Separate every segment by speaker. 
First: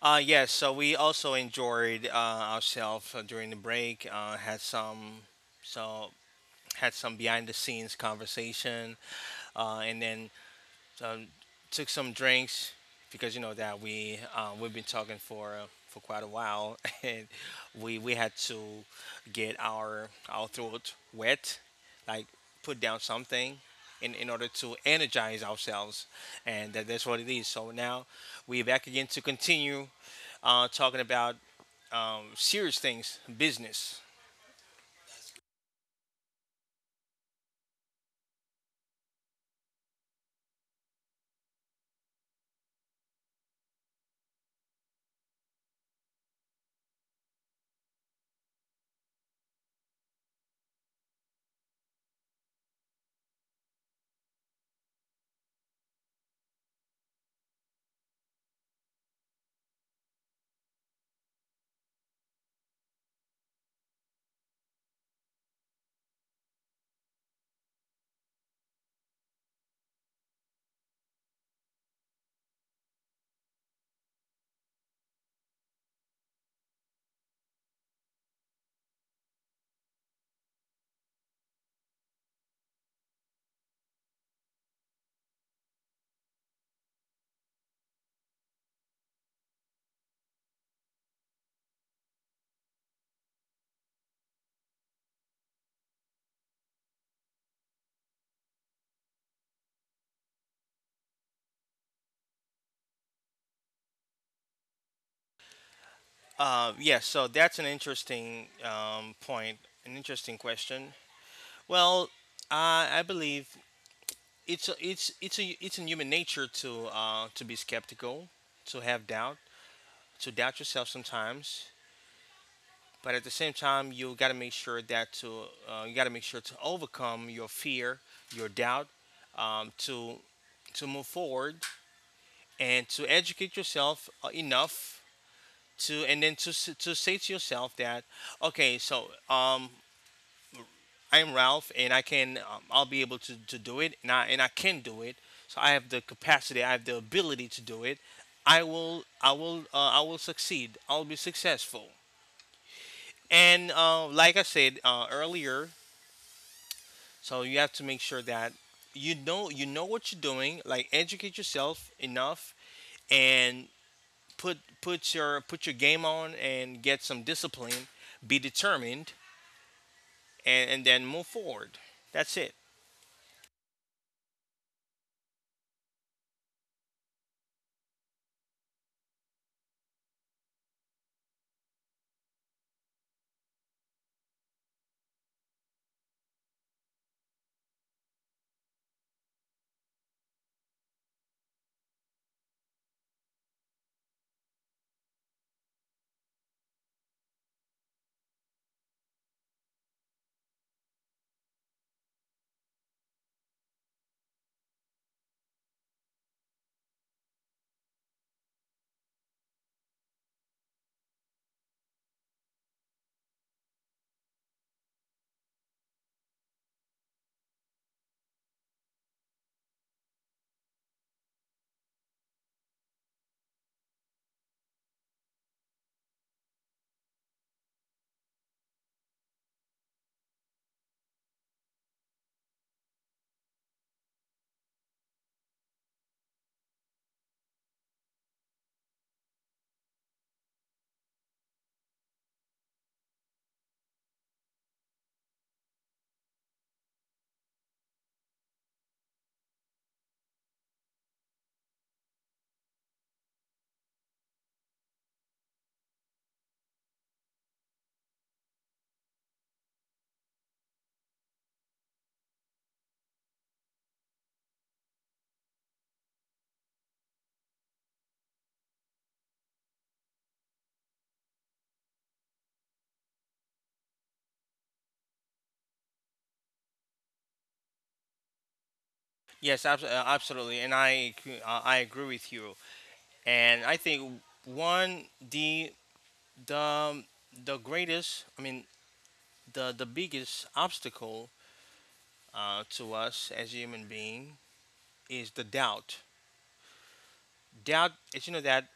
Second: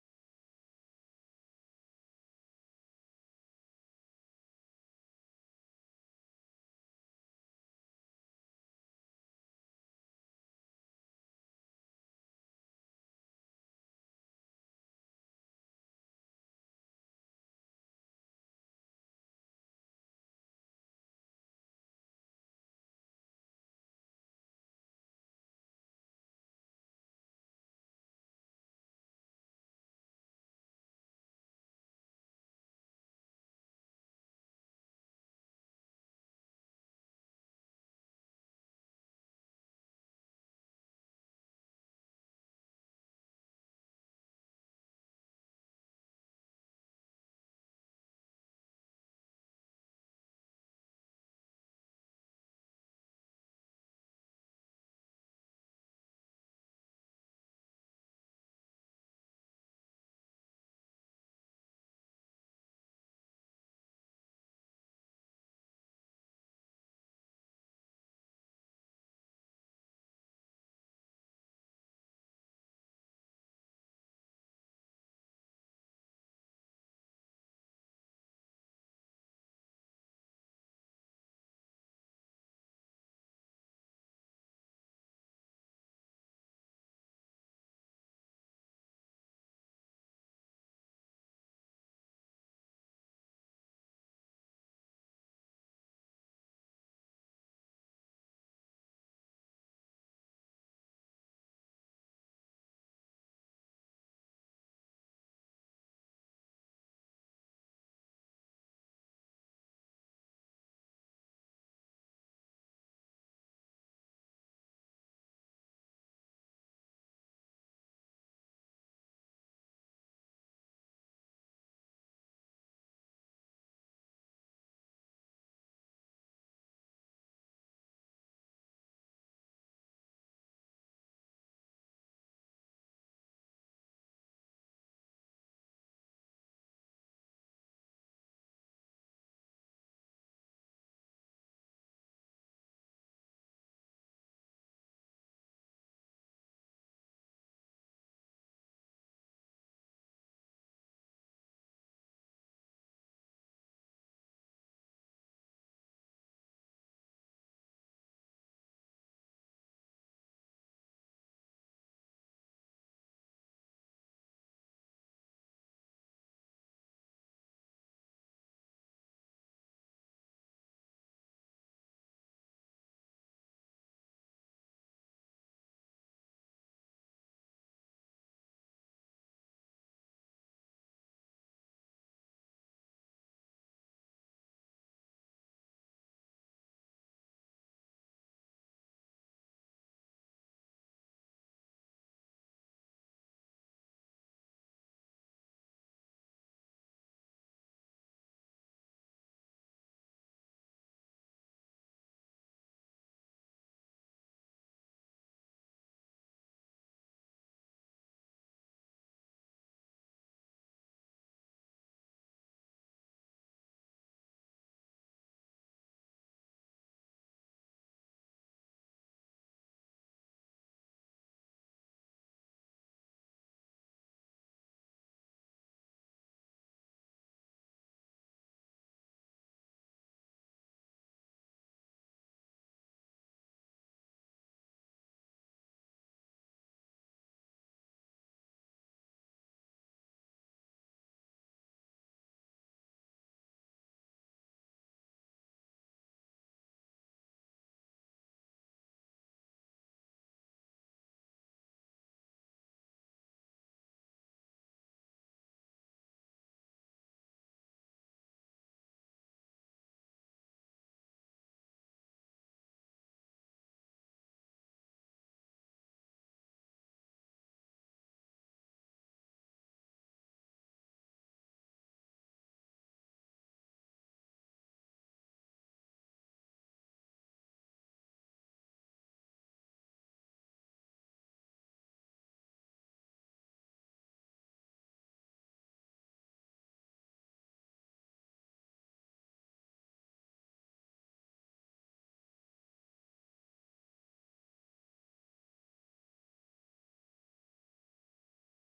Speaker 1: Yes, so we also enjoyed ourselves during the break. Had some so had some behind the scenes conversation, and then um, took some drinks because you know that we we've been talking for quite a while, and we had to get our throat wet, like put down something. In order to energize ourselves, and that's what it is. So now we're back again to continue talking about serious things, business. Yeah, so that's an interesting point, an interesting question. Well, I believe it's in human nature to be skeptical, to have doubt, to doubt yourself sometimes. But at the same time, you got to make sure to overcome your fear, your doubt, um, to to move forward and to educate yourself enough to and then to s- to say to yourself that okay, I'm Ralph and I'll be able to do it, and I can do it. So I have the capacity, I have the ability to do it. I will succeed, I'll be successful. And like I said earlier, so you have to make sure that you know what you're doing, like educate yourself enough, and put your game on and get some discipline, be determined, and then move forward. That's it. Yes, absolutely, and I agree with you. And I think one the the greatest, I mean the biggest obstacle to us as human being is the doubt. Doubt is, that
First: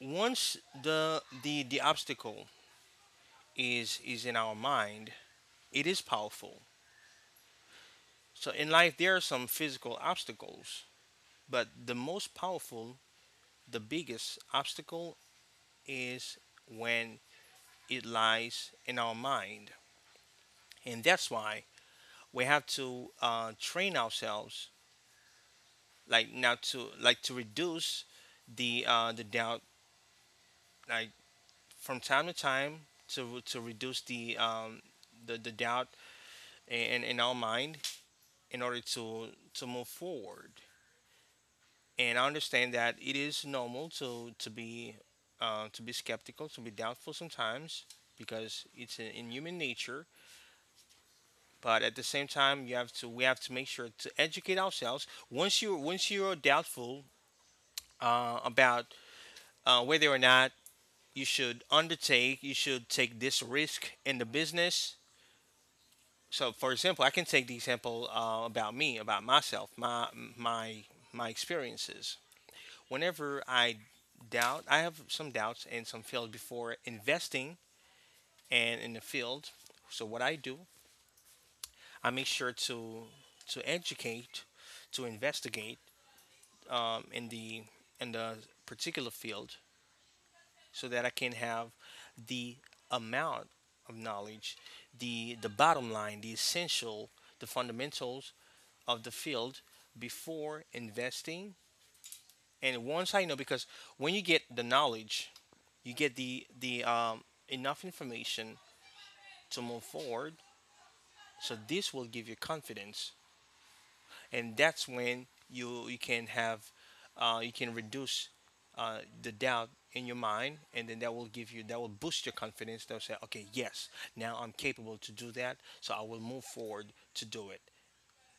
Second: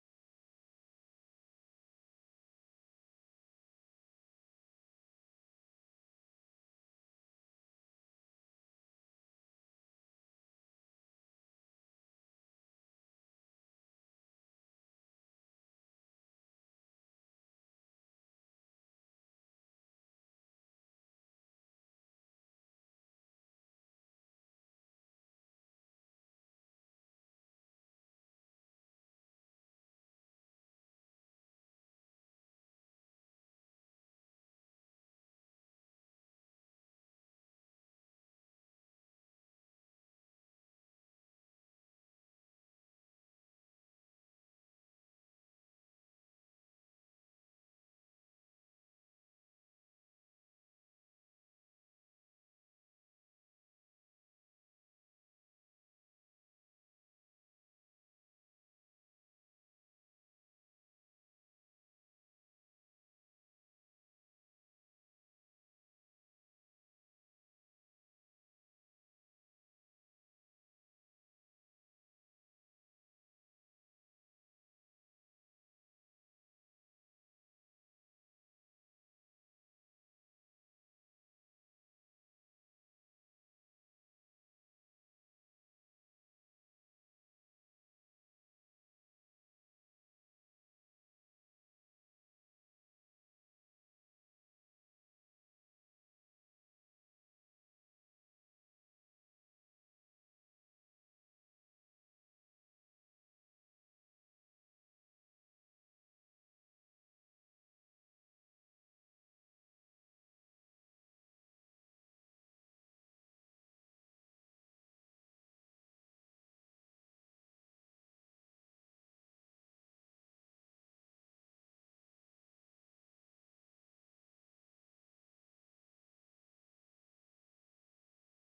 Speaker 1: once the obstacle is in our mind, it is powerful. So in life there are some physical obstacles, but the most powerful, the biggest obstacle is when it lies in our mind. And that's why we have to train ourselves, like now, to like to reduce the doubt, like from time to time to reduce the doubt in our mind in order to move forward. And I understand that it is normal to be skeptical, to be doubtful sometimes because it's in human nature. But at the same time, you have to we have to make sure to educate ourselves once you once you're doubtful, about whether or not you should take this risk in the business. So for example, I can take the example about me, about myself, my my experiences. Whenever I have some doubts and some failed before investing and in the field. So what I do, I make sure to educate, to investigate, um, in the in the particular field, so that I can have the amount of knowledge, the bottom line, the essential, the fundamentals of the field before investing. And once I know, because when you get the knowledge, you get the enough information to move forward. So this will give you confidence, and that's when you can reduce the doubt in your mind, and then that will boost your confidence. They'll say, okay, yes, now I'm capable to do that, so I will move forward to do it,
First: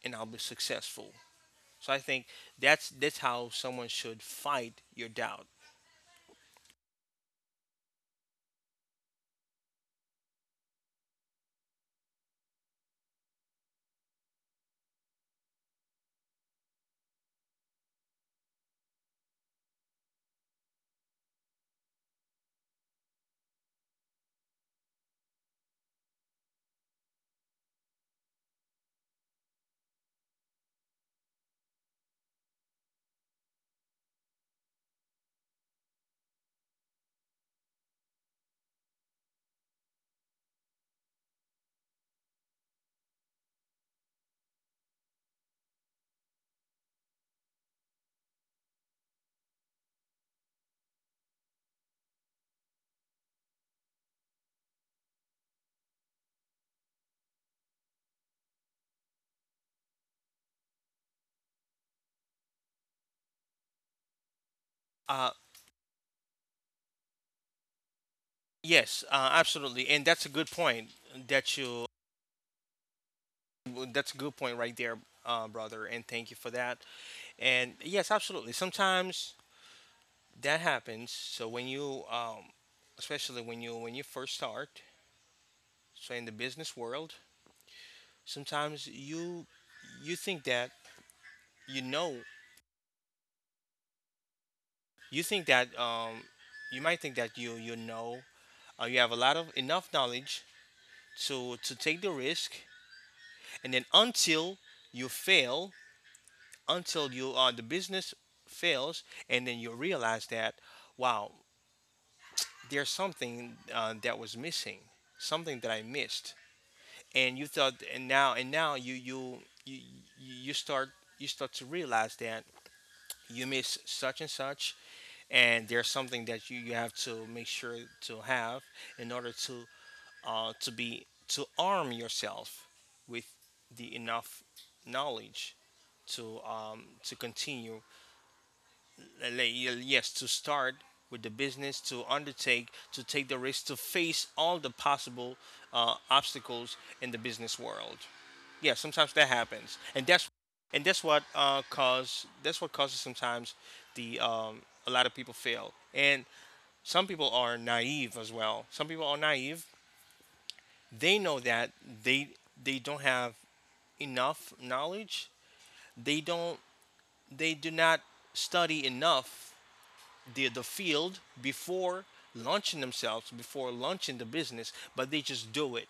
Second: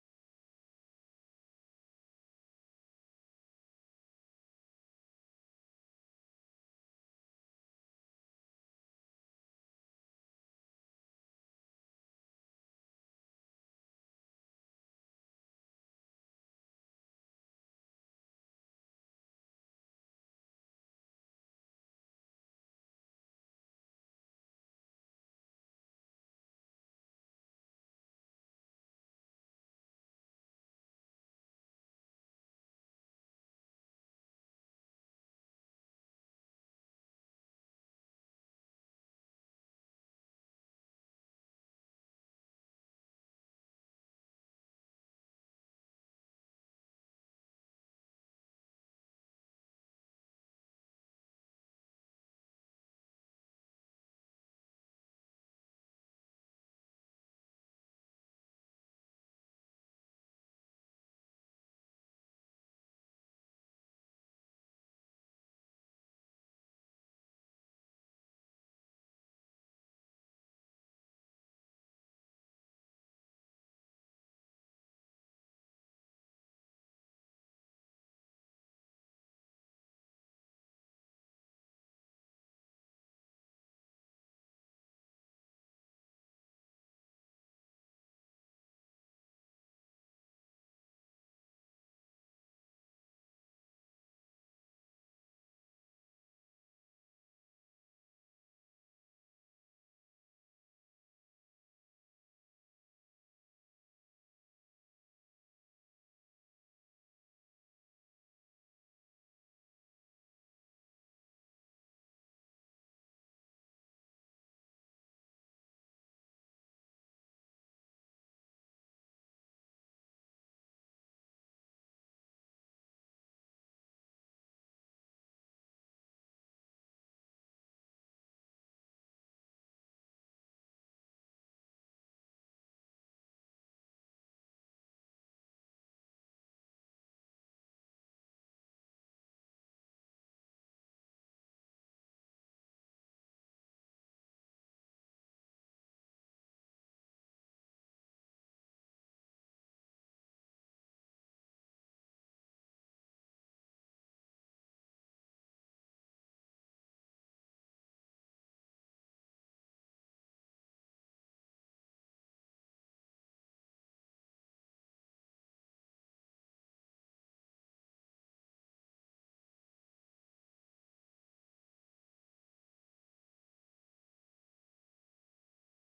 Speaker 1: and I'll be successful. So I think that's how someone should fight your doubt. Uh, yes uh, absolutely, and that's a good point that you that's a good point right there, brother, and thank you for that. And yes, absolutely, sometimes that happens. So when you especially when you first start, so in the business world, sometimes you think that, you know you think that um, you might think that you have a lot of enough knowledge to take the risk, and then until you fail, until you the business fails, and then you realize that, wow, there's something that was missing, something that I missed. And you thought and now, you you start to realize that you miss such and such, and there's something that you have to make sure to have in order to arm yourself with the enough knowledge to continue, like, yes, to start with the business, to undertake, to take the risk, to face all the possible obstacles in the business world. Yeah, sometimes that happens, and that's what causes sometimes, the a lot of people fail. And some people are naive as well. Some people are naive, they know that they they don't have enough knowledge, they don't they do not study enough the field before launching themselves, before launching the business, but they just do it.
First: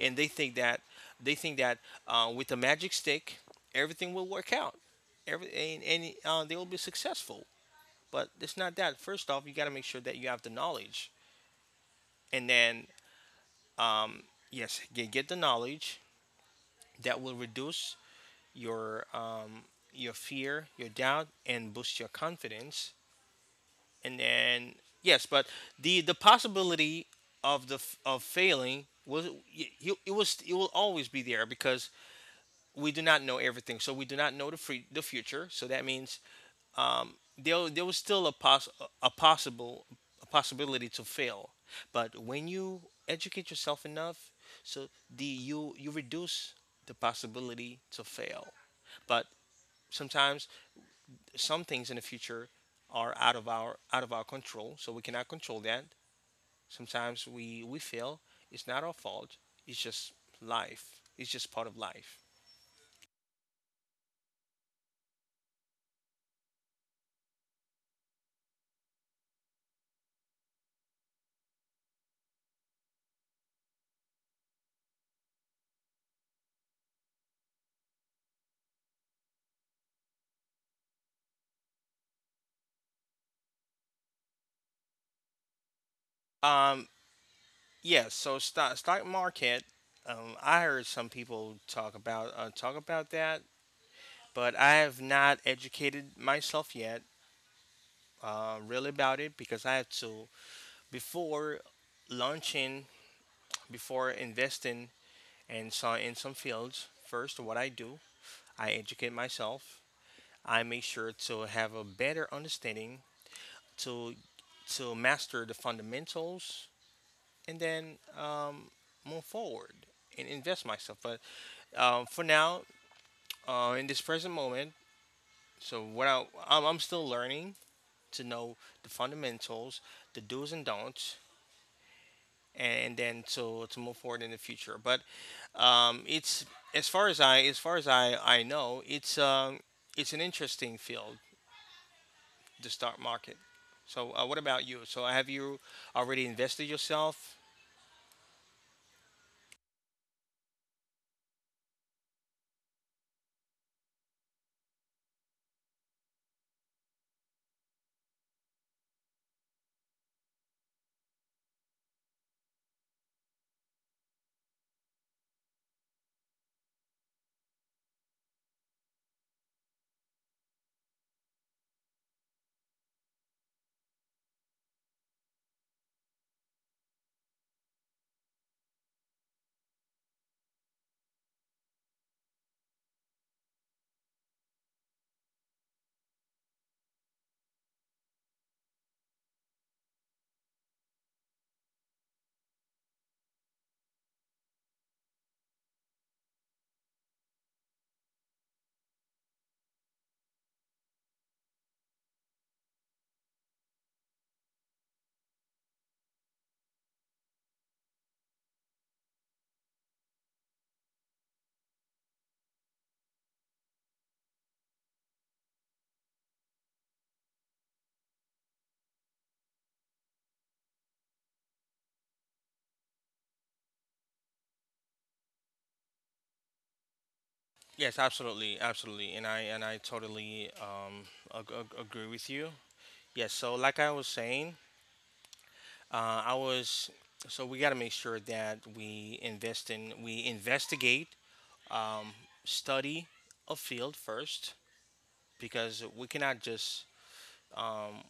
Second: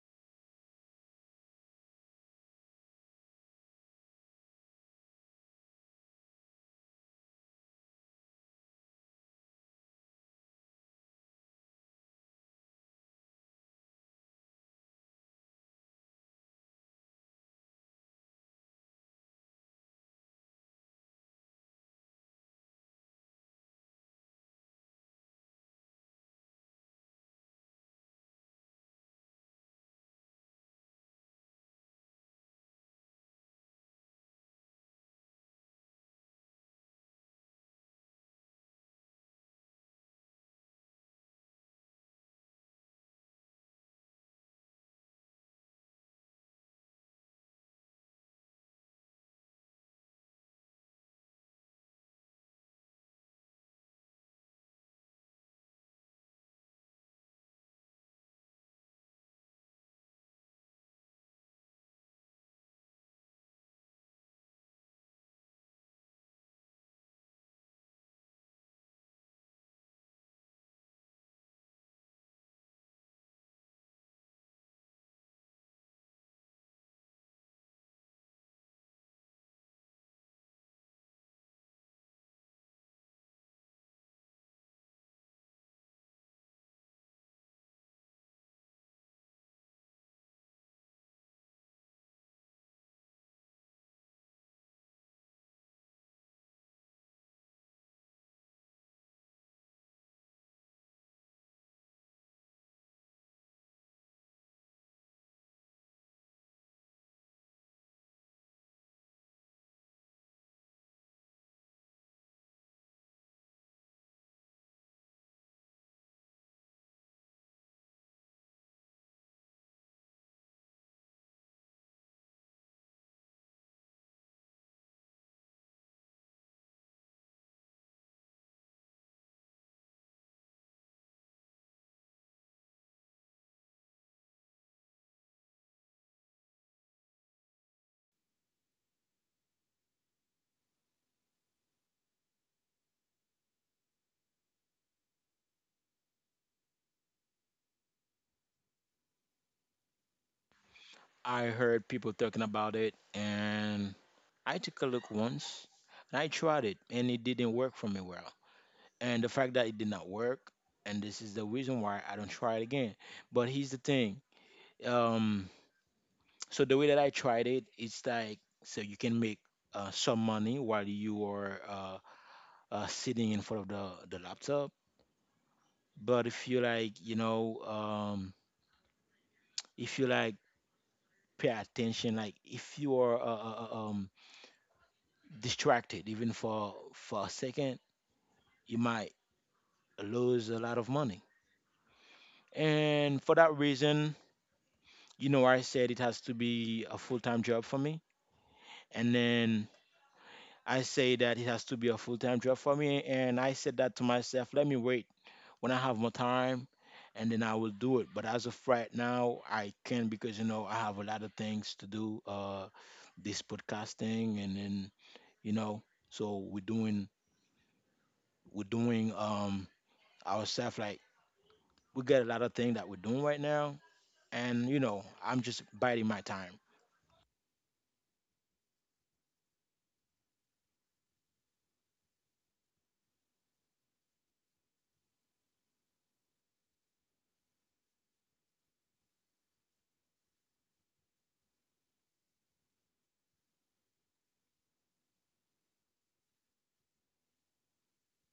Speaker 1: And they think that, with the magic stick, everything will work out, and they will be successful. But it's not that. First off, you got to make sure that you have the knowledge, and then, um, yes, get the knowledge, that will reduce your um, your fear, your doubt, and boost your confidence. And then, yes, but the possibility of failing was y- you it was it will always be there, because we do not know everything. So we do not know the future. So that means, there was still a possible a possibility to fail. But when you educate yourself enough, so the you you reduce the possibility to fail. But sometimes some things in the future are out of our control, so we cannot control that. Sometimes we fail. It's not our fault. It's just life. It's just part of life. Um, yeah. So stock market. I heard some people talk about that, but I have not educated myself yet, really, about it, because I have to, before launching, before investing, and so in some fields. First, what I do, I educate myself. I make sure to have a better understanding to to master the fundamentals, and then, move forward and invest myself. But, for now, in this present moment, so what I'm still learning to know the fundamentals, the do's and don'ts, and then to move forward in the future. But, it's, as far as I know, it's an interesting field, the stock market. So, what about you? So, have you already invested yourself?
Speaker 2: I heard people talking about it and I took a look once and I tried it and it didn't work for me well. And the fact that it did not work, and this is the reason why I don't try it again. But here's the thing. Um, so the way that I tried it, it's like so you can make some money while you are sitting in front of the laptop. But if you like, if you like pay attention, like if you are distracted even for a second you might lose a lot of money, and for that reason, I said it has to be a full-time job for me. And then I say that it has to be a full-time job for me, and I said that to myself, let me wait when I have more time and then I will do it. But as of right now I can, because I have a lot of things to do. This podcasting and then, you know so we're doing ourselves, like we got a lot of things that we're doing right now, and you know, I'm just biding my time.
Speaker 1: Yes, absolutely, absolutely, and I totally, agree with you. Yes, so like I was saying, I was so we got to make sure that we investigate, um, study a field first, because um,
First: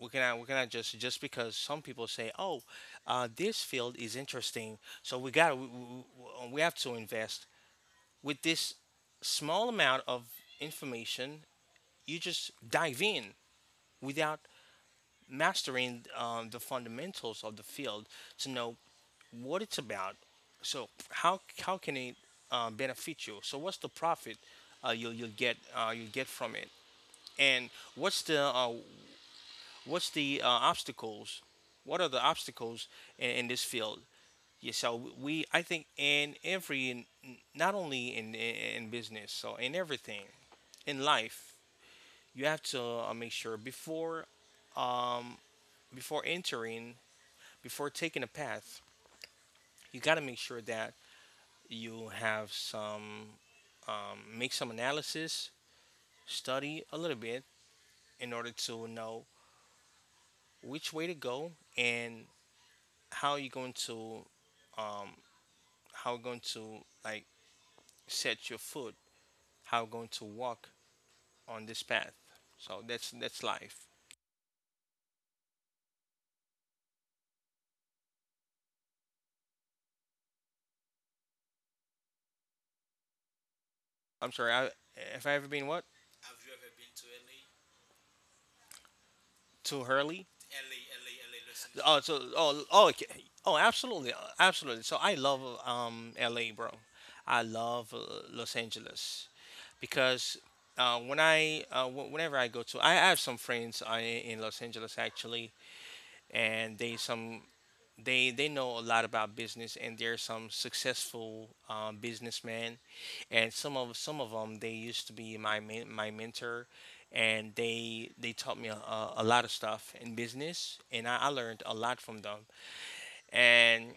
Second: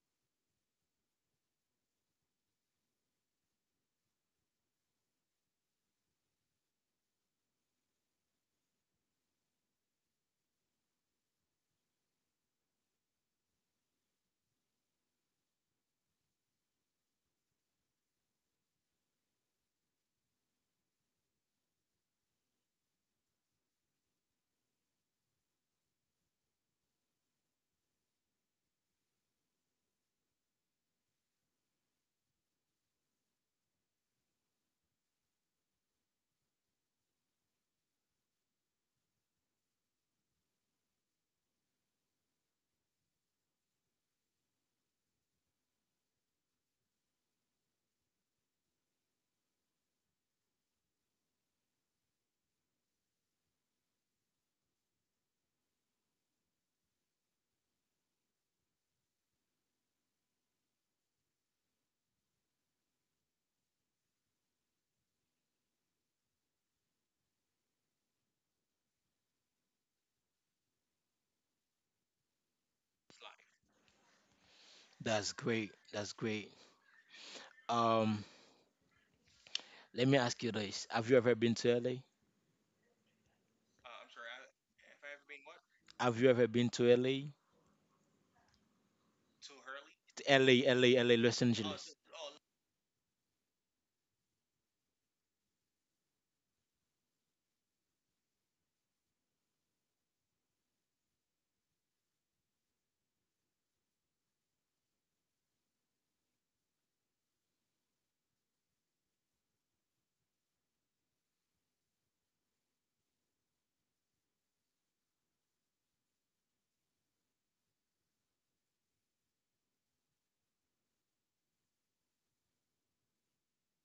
Speaker 1: we cannot just just because some people say, oh, this field is interesting, so we have to invest with this small amount of information. You just dive in without mastering, the fundamentals of the field, to know what it's about. So how can it benefit you? So what's the profit you'll get from it? And what's the obstacles? What are the obstacles in this field? Yeah, so we I think in every not only in business, so in everything in life, you have to make sure before, um, before entering, before taking a path, you got to make sure that you have some, make some analysis, study a little bit, in order to know which way to go, and how you're going to, um, how you're going to, like, set your foot, how you're going to walk on this path. So that's life.
Speaker 2: That's great. That's great. Um, let me ask you this: Have you ever been to LA?
Speaker 1: I'm sorry. Have I ever been what?
Speaker 2: Have you ever been to LA?
Speaker 1: To Hurley?
Speaker 2: To LA, LA, LA, Los
Speaker 1: LA, LA, LA, Los
Speaker 2: Angeles.
Speaker 1: Angeles. Oh, so, okay. Oh, absolutely, absolutely. So I love, L.A., bro. I love Los Angeles, because whenever I go to I have some friends in Los Angeles, actually, and they know a lot about business, and they're some successful, businessmen, and some of them, they used to be my mentor, and they taught me a lot of stuff in business, and I learned a lot from them. And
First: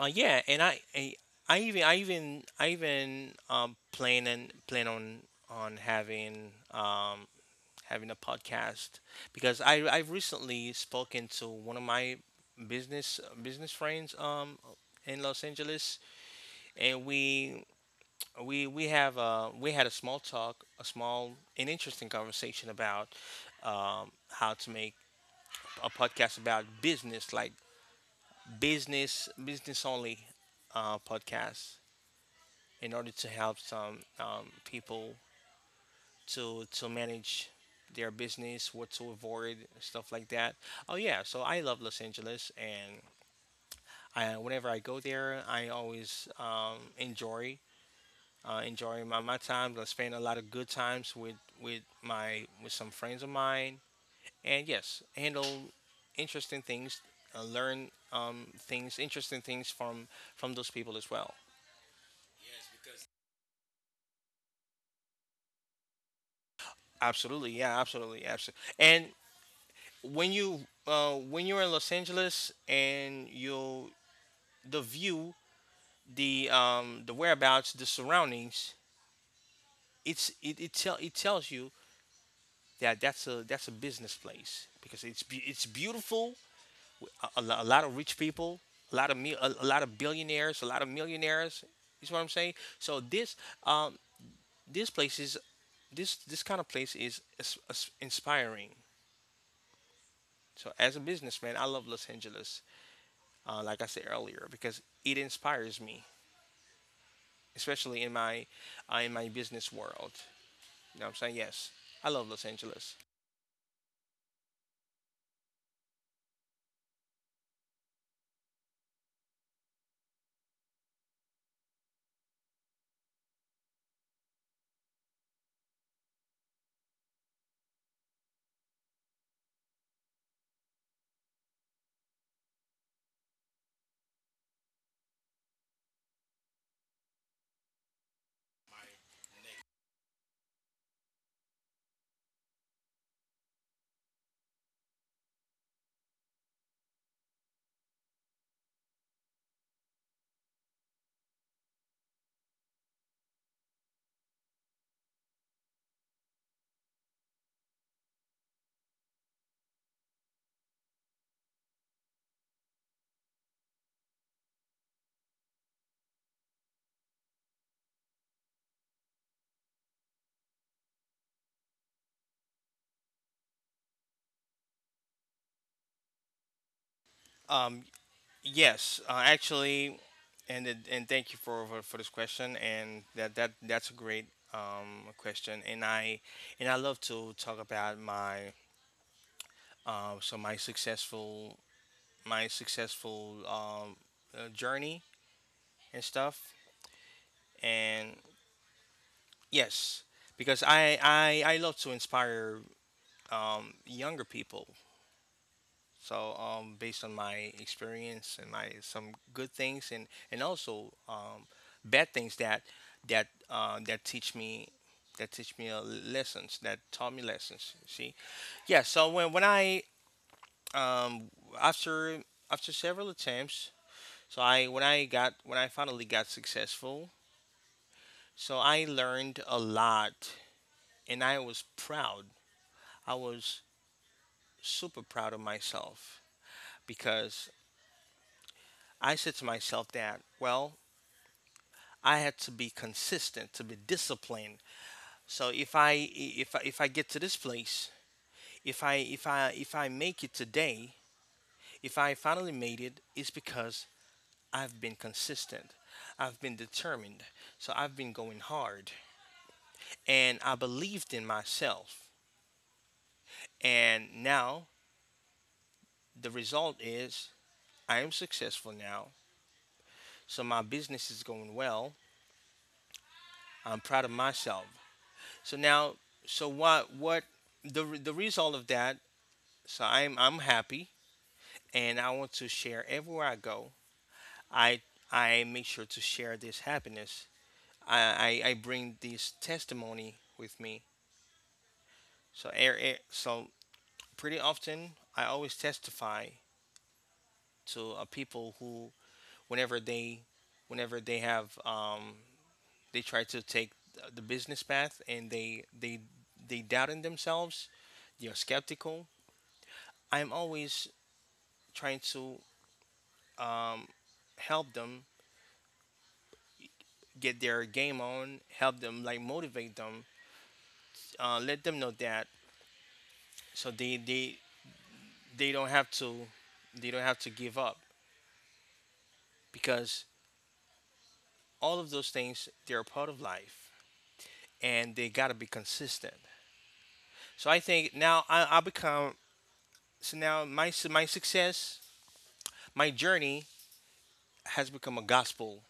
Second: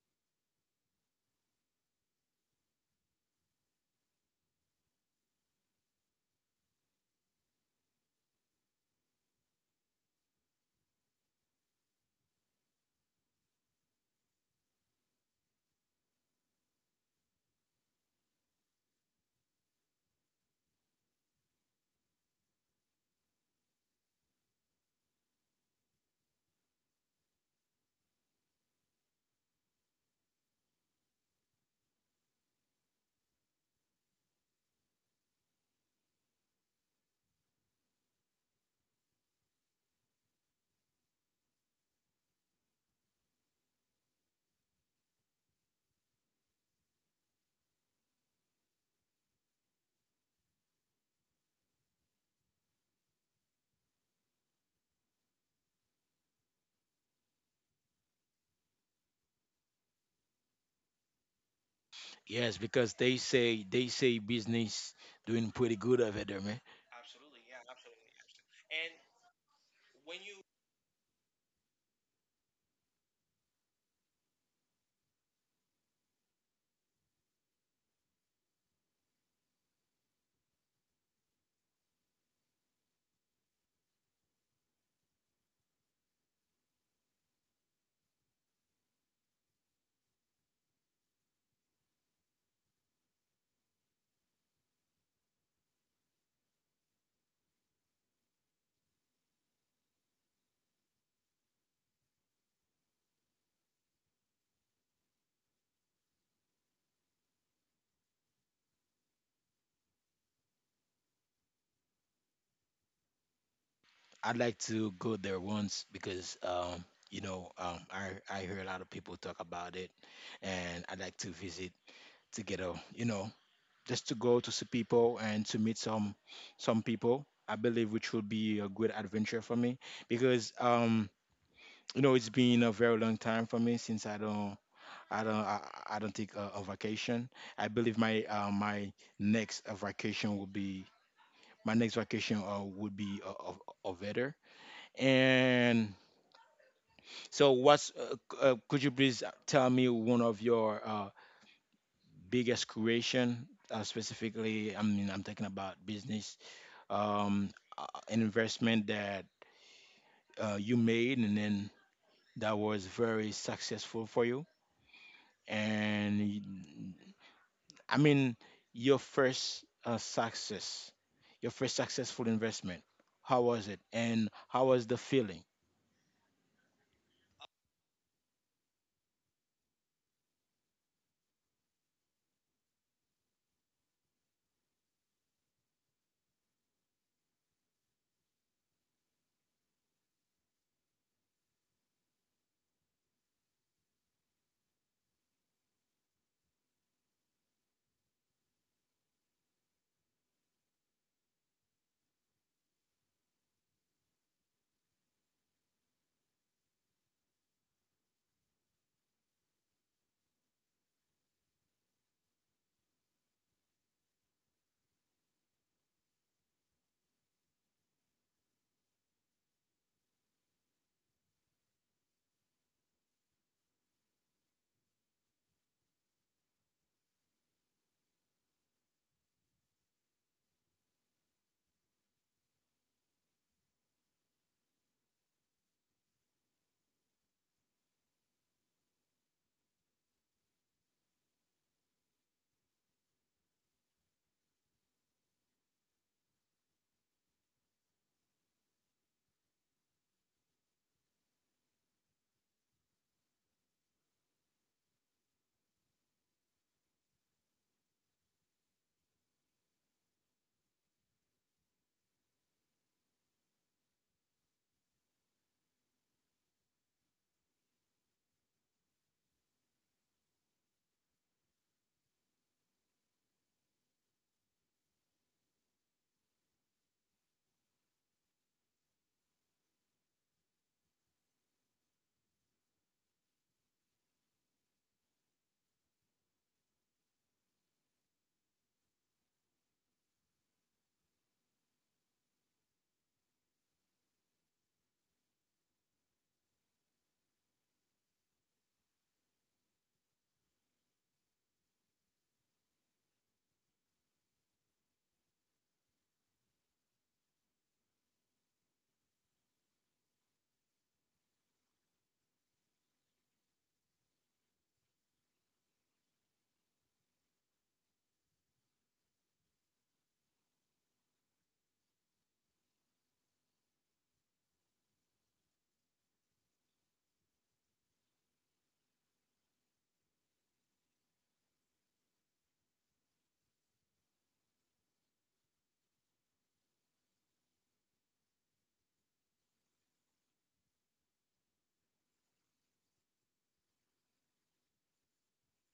Speaker 1: uh, yeah, and I even I even plan on having having a podcast because I've recently spoken to one of my business friends in Los Angeles and we have we had a small talk, a small and interesting conversation about how to make a podcast about business, like business only podcast, in order to help some people to manage their business, what to avoid, stuff like that. Oh yeah, so I love Los Angeles, and I, whenever I go there, I always enjoy enjoying my time. I spend a lot of good times with my with some friends of mine, and yes, handle interesting things, learn things, interesting things from those people as well.
Speaker 2: Yes, because they say business doing pretty good over there, man.
Speaker 1: Absolutely, yeah, absolutely, absolutely. And when you when you're in Los Angeles and you the view, the whereabouts, the surroundings, it tells you that that's a business place because it's beautiful a, lot of rich people, a lot of billionaires, a lot of millionaires. You see what I'm saying. So um, this place is this kind of place is, is inspiring. So as a businessman, I love Los Angeles. Like I said earlier, because it inspires me, especially in my business world. You know what I'm saying? Yes, I love Los Angeles.
Speaker 2: I'd like to go there once, because I hear a lot of people talk about it, and I'd like to visit, to get a, you know, just to go to see people and to meet some people. I believe which will be a good adventure for me, because it's been a very long time for me since I don't I, I don't take a vacation. I believe my next vacation will be my next vacation, would be a vetter. And so what's could you please tell me one of your biggest creation, specifically? I mean, I'm talking about business, um, an investment that you made and then that was very successful for you. And y- I mean, your first success, your first successful investment, how was it? And how was the feeling?
Speaker 1: Um, Yes, Actually, and thank you for this question. And that's a great question. And I love to talk about my so my successful journey and stuff. And yes, because I love to inspire younger people. So, based on my experience and my some good things and also bad things that that uh, that teach me that teach me lessons that taught me lessons. See, yeah. So when I um, after after several attempts, so I when I got when I finally got successful, so I learned a lot and I was proud. I was super proud of myself because I said to myself that, well, I had to be consistent, to be disciplined. So if if I get to this place, if I make it today, if I finally made it, it's because I've been consistent. I've been determined. So I've been going hard and I believed in myself. And now the result is I am successful now. So my business is going well. I'm proud of myself. So now so what the result of that. So I'm happy and I want to share everywhere I go. I I make sure to share this happiness. I bring this testimony with me. So so pretty often I always testify to people who whenever they whenever they have they try to take the business path and they doubt in themselves, they are skeptical. I'm always trying to um help them get their game on, help them, like motivate them, let them know that so they don't have to they don't have to give up because all of those things they're a part of life and they gotta be consistent. So I think now I become so now my success my journey has become a gospel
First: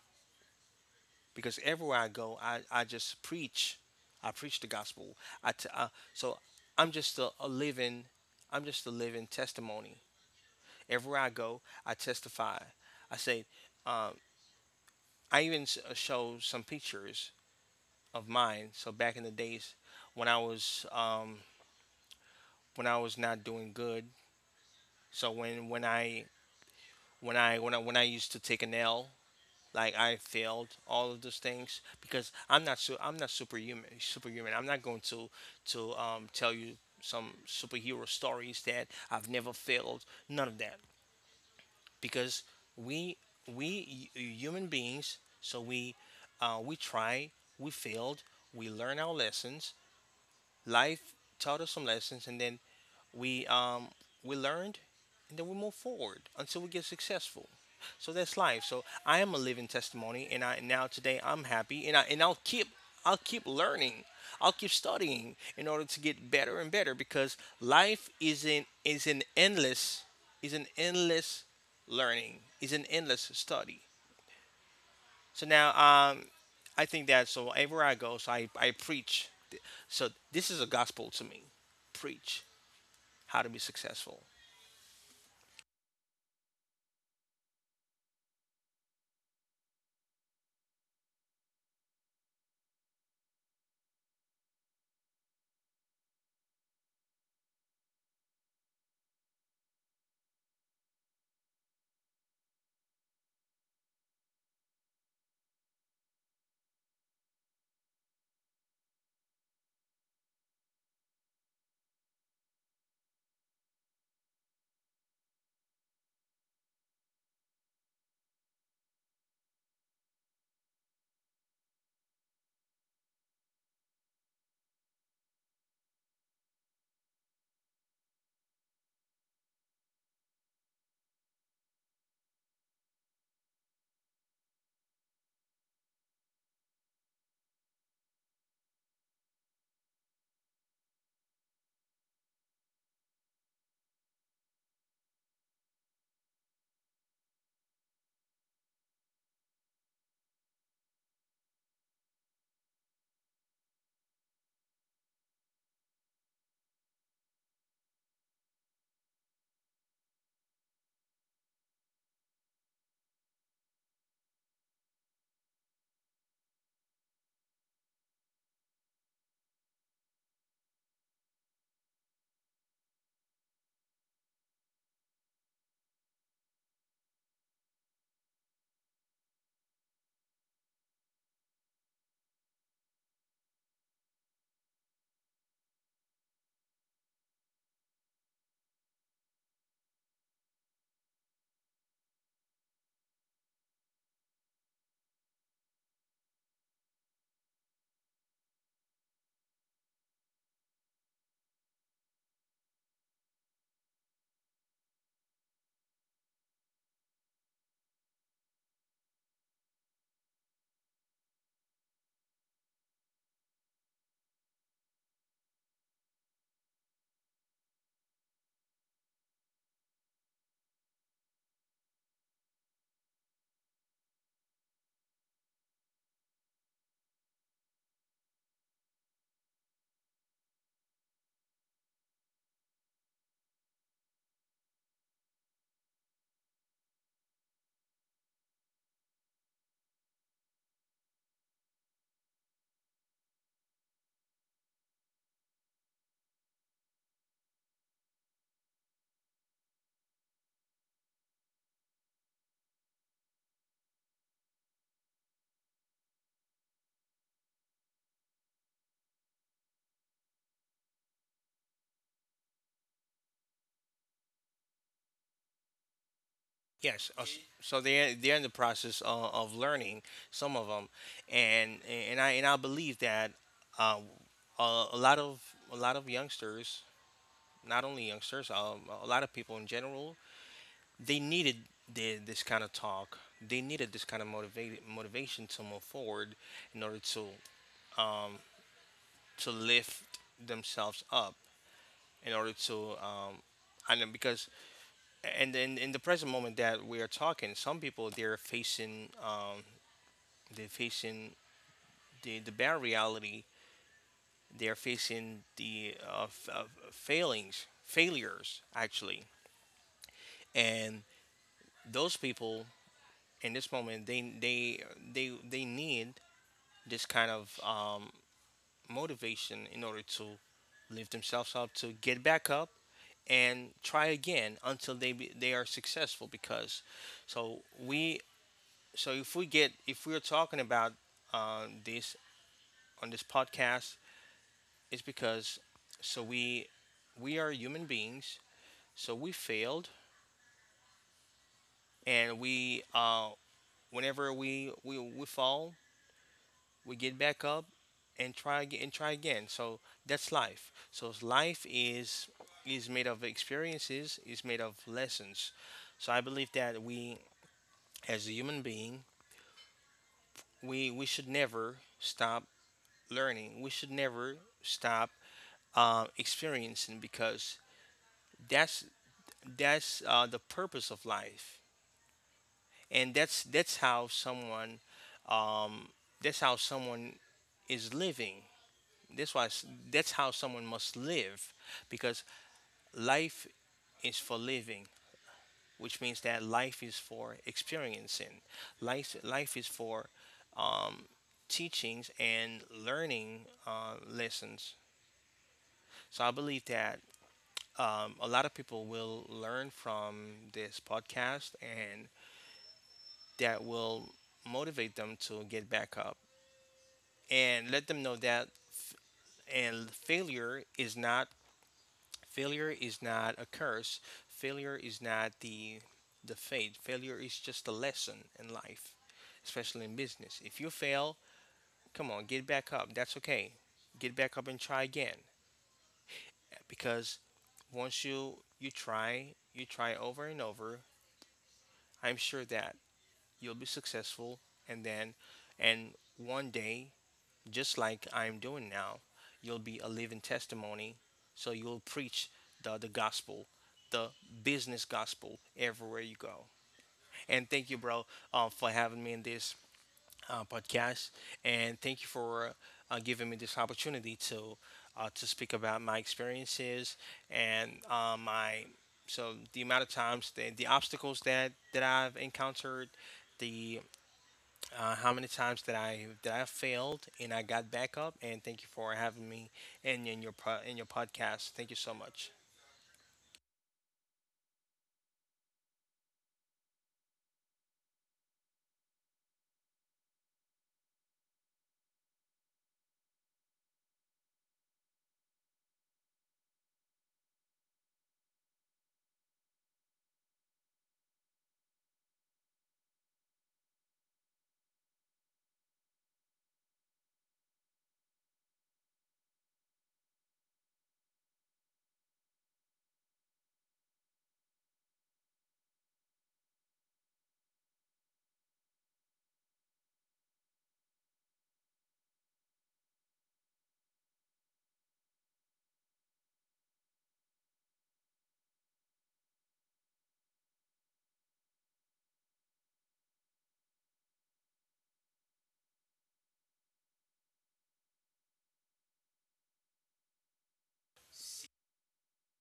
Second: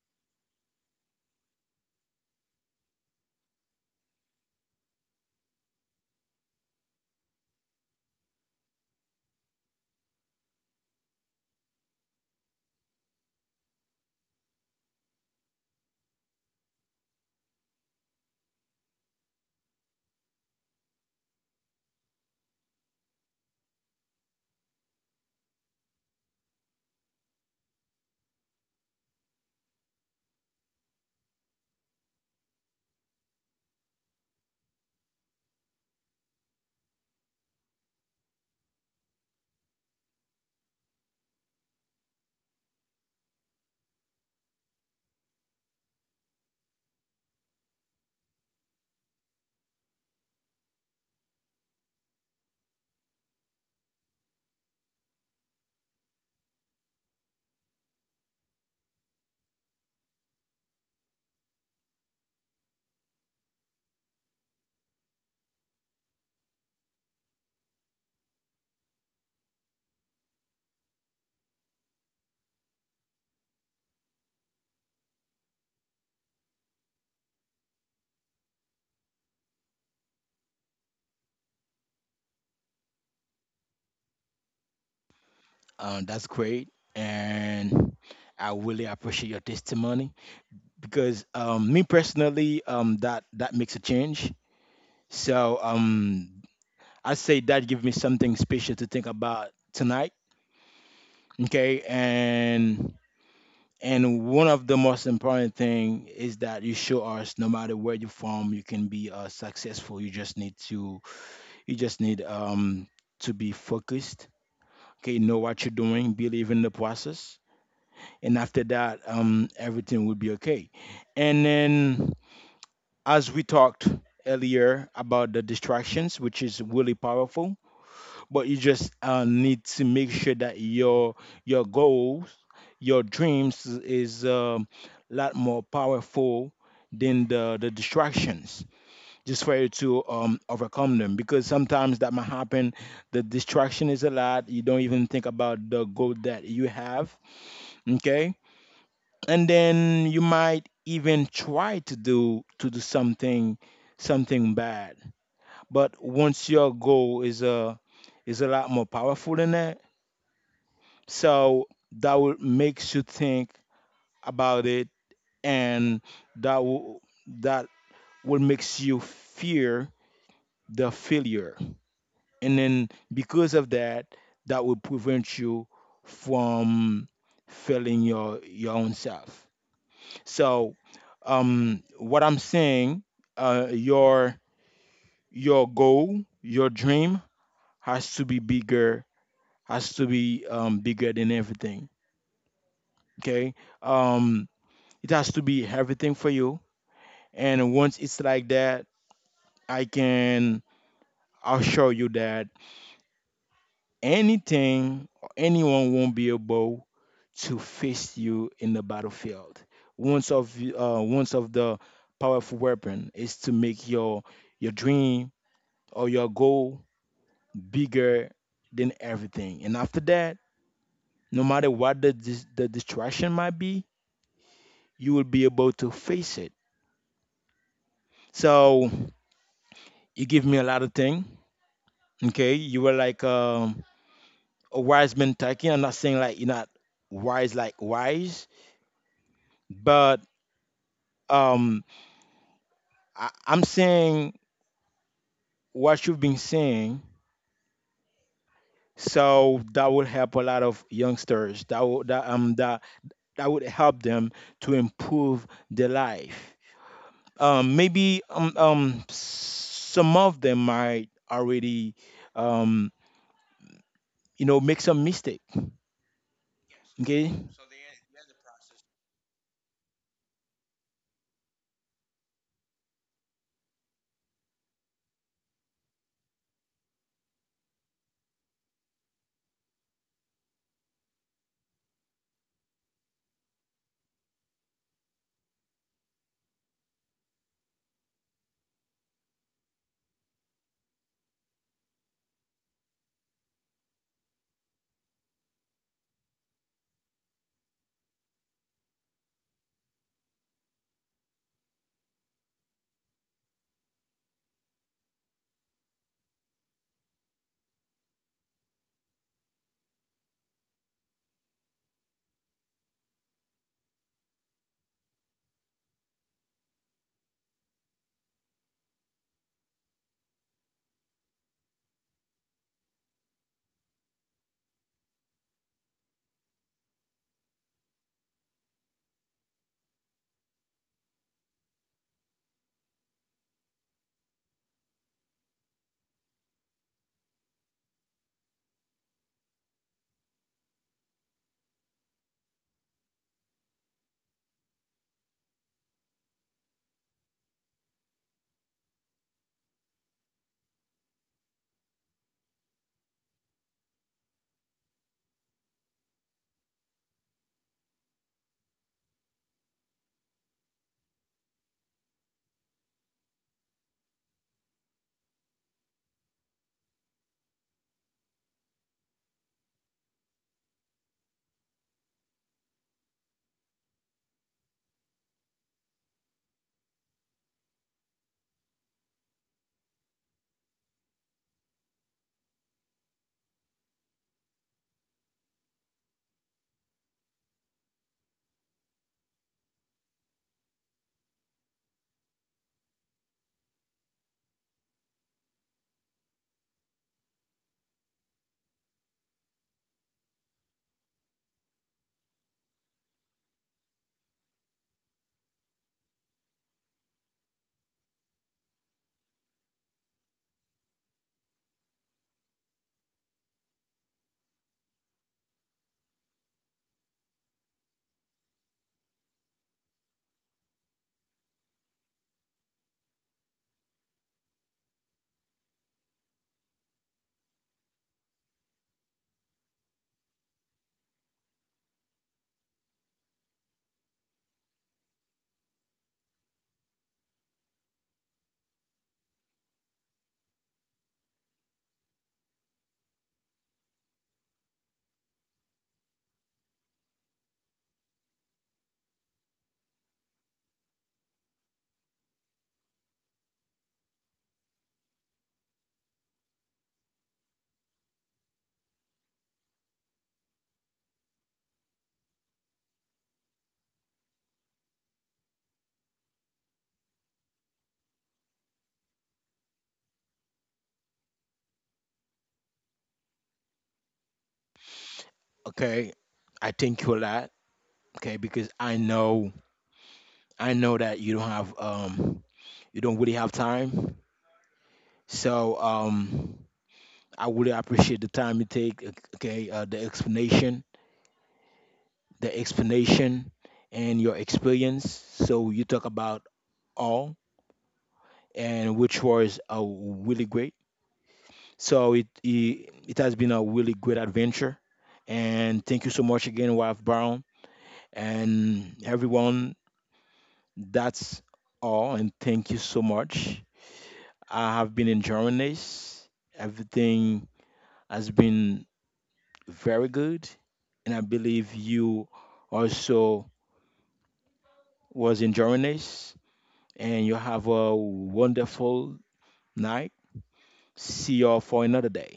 Speaker 1: because everywhere I go I just preach I preach the gospel. I t- so I'm just a living I'm just a living testimony. Everywhere I go, I testify. I say, um, I even show some pictures of mine. So back in the days when I was um, when I was not doing good. So when I used to take an L, like I failed all of those things because I'm not su- I'm not superhuman. Superhuman. I'm not going to tell you some superhero stories that I've never failed. None of that. Because we we human beings, so we try, we failed, we learn our lessons, life taught us some lessons, and then we um we learned and then we move forward until we get successful. So that's life. So I am a living testimony and I now today I'm happy and I'll keep learning. I'll keep studying in order to get better and better because life isn't is an endless learning, is an endless study. So now I think that so everywhere I go, so I preach. So this is a gospel to me. Preach how to be successful.
Speaker 2: That's great. And I really appreciate your testimony, because me personally, that makes a change. So, I say that gives me something special to think about tonight. Okay, and one of the most important thing is that you show us, no matter where you're from, you can be successful. You just need to, you just need to be focused. Okay, know what you're doing, believe in the process, and after that, um, everything will be okay. And then, as we talked earlier about the distractions, which is really powerful, but you just need to make sure that your goals, your dreams is, a lot more powerful than the distractions, just for you to, overcome them, because sometimes that might happen, the distraction is a lot, you don't even think about the goal that you have. Okay. And then you might even try to do something, something bad, but once your goal is a, is a lot more powerful than that, so that will makes you think about it, and that will that will makes you fear the failure, and then because of that, that will prevent you from failing your own self. So, what I'm saying, uh, your your goal, your dream has to be bigger, has to be, bigger than everything. Okay. Um, it has to be everything for you. And once it's like that, I can assure you that anything or anyone won't be able to face you in the battlefield. Once of Once of the powerful weapon is to make your dream or your goal bigger than everything. And after that, no matter what the distraction might be, you will be able to face it. So you give me a lot of thing. Okay, you were like, a wise man talking. I'm not saying like you're not wise, like wise, but, um, I, I'm saying what you've been saying. So that will help a lot of youngsters. That that would help them to improve their life. Maybe some of them might already, um, you know, make some mistake.
Speaker 1: Yes,
Speaker 2: Okay,
Speaker 1: so they're in the process of learning some of them, and and I believe that uh, a, a lot of a lot of youngsters, not only youngsters, a lot of people in general, they needed this kind of talk. They needed this kind of motivated motivation to move forward in order um, to lift themselves up, in order to, um, and then because and in the present moment that we are talking, some people they're facing, they're facing the bare reality. They're facing the failures, actually, and those people in this moment they need this kind of motivation in order to lift themselves up, to get back up, and try again until they are successful. Because so we so if we're talking about this on this podcast is because so we are human beings, so we failed, and we whenever we fall, we get back up and try again and try again. So that's life. So life is made of experiences, is made of lessons. So I believe that we as a human being, we should never stop learning. We should never stop experiencing because that's that's the purpose of life and that's how someone, um, that's how someone is living that's why s- that's how someone must live because life is for living, which means that life is for experiencing. Life is for um, teachings and learning lessons. So I believe that, a lot of people will learn from this podcast and that will motivate them to get back up and let them know that and failure is not a curse. Failure is not the the fate. Failure is just a lesson in life, especially in business. If you fail, come on, get back up. That's okay. Get back up and try again, because once you try over and over, I'm sure that you'll be successful. And then and one day, just like I'm doing now, you'll be a living testimony. So you'll preach the gospel, the business gospel everywhere you go. And thank you, bro, for having me in this podcast. And thank you for giving me this opportunity to speak about my experiences and my so the amount of times the obstacles that that I've encountered, the how many times that I failed and I got back up. And thank you for having me in your in your podcast. Thank you so much.
Speaker 2: okay, I thank you a lot. Okay, because I know that you don't have, um, you don't really have time. So, um, I really appreciate the time you take, okay, the explanation and your experience. So you talk about all, and which was really great. So it has been a really great adventure, and thank you so much again, Wife Brown and everyone. That's all, and thank you so much. I have been in Germany. Everything has been very good, and I believe you also was in Germany. And you have a wonderful night. See y'all for another day.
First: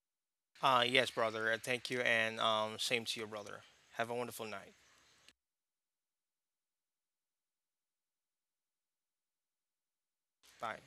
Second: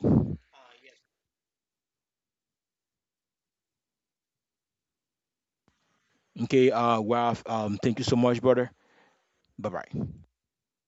Speaker 1: Yes, brother. Thank you, and, same to you, brother. Have a wonderful night.
Speaker 2: Okay. Ralph. Thank you so much, brother. Bye bye.
Speaker 1: Bye.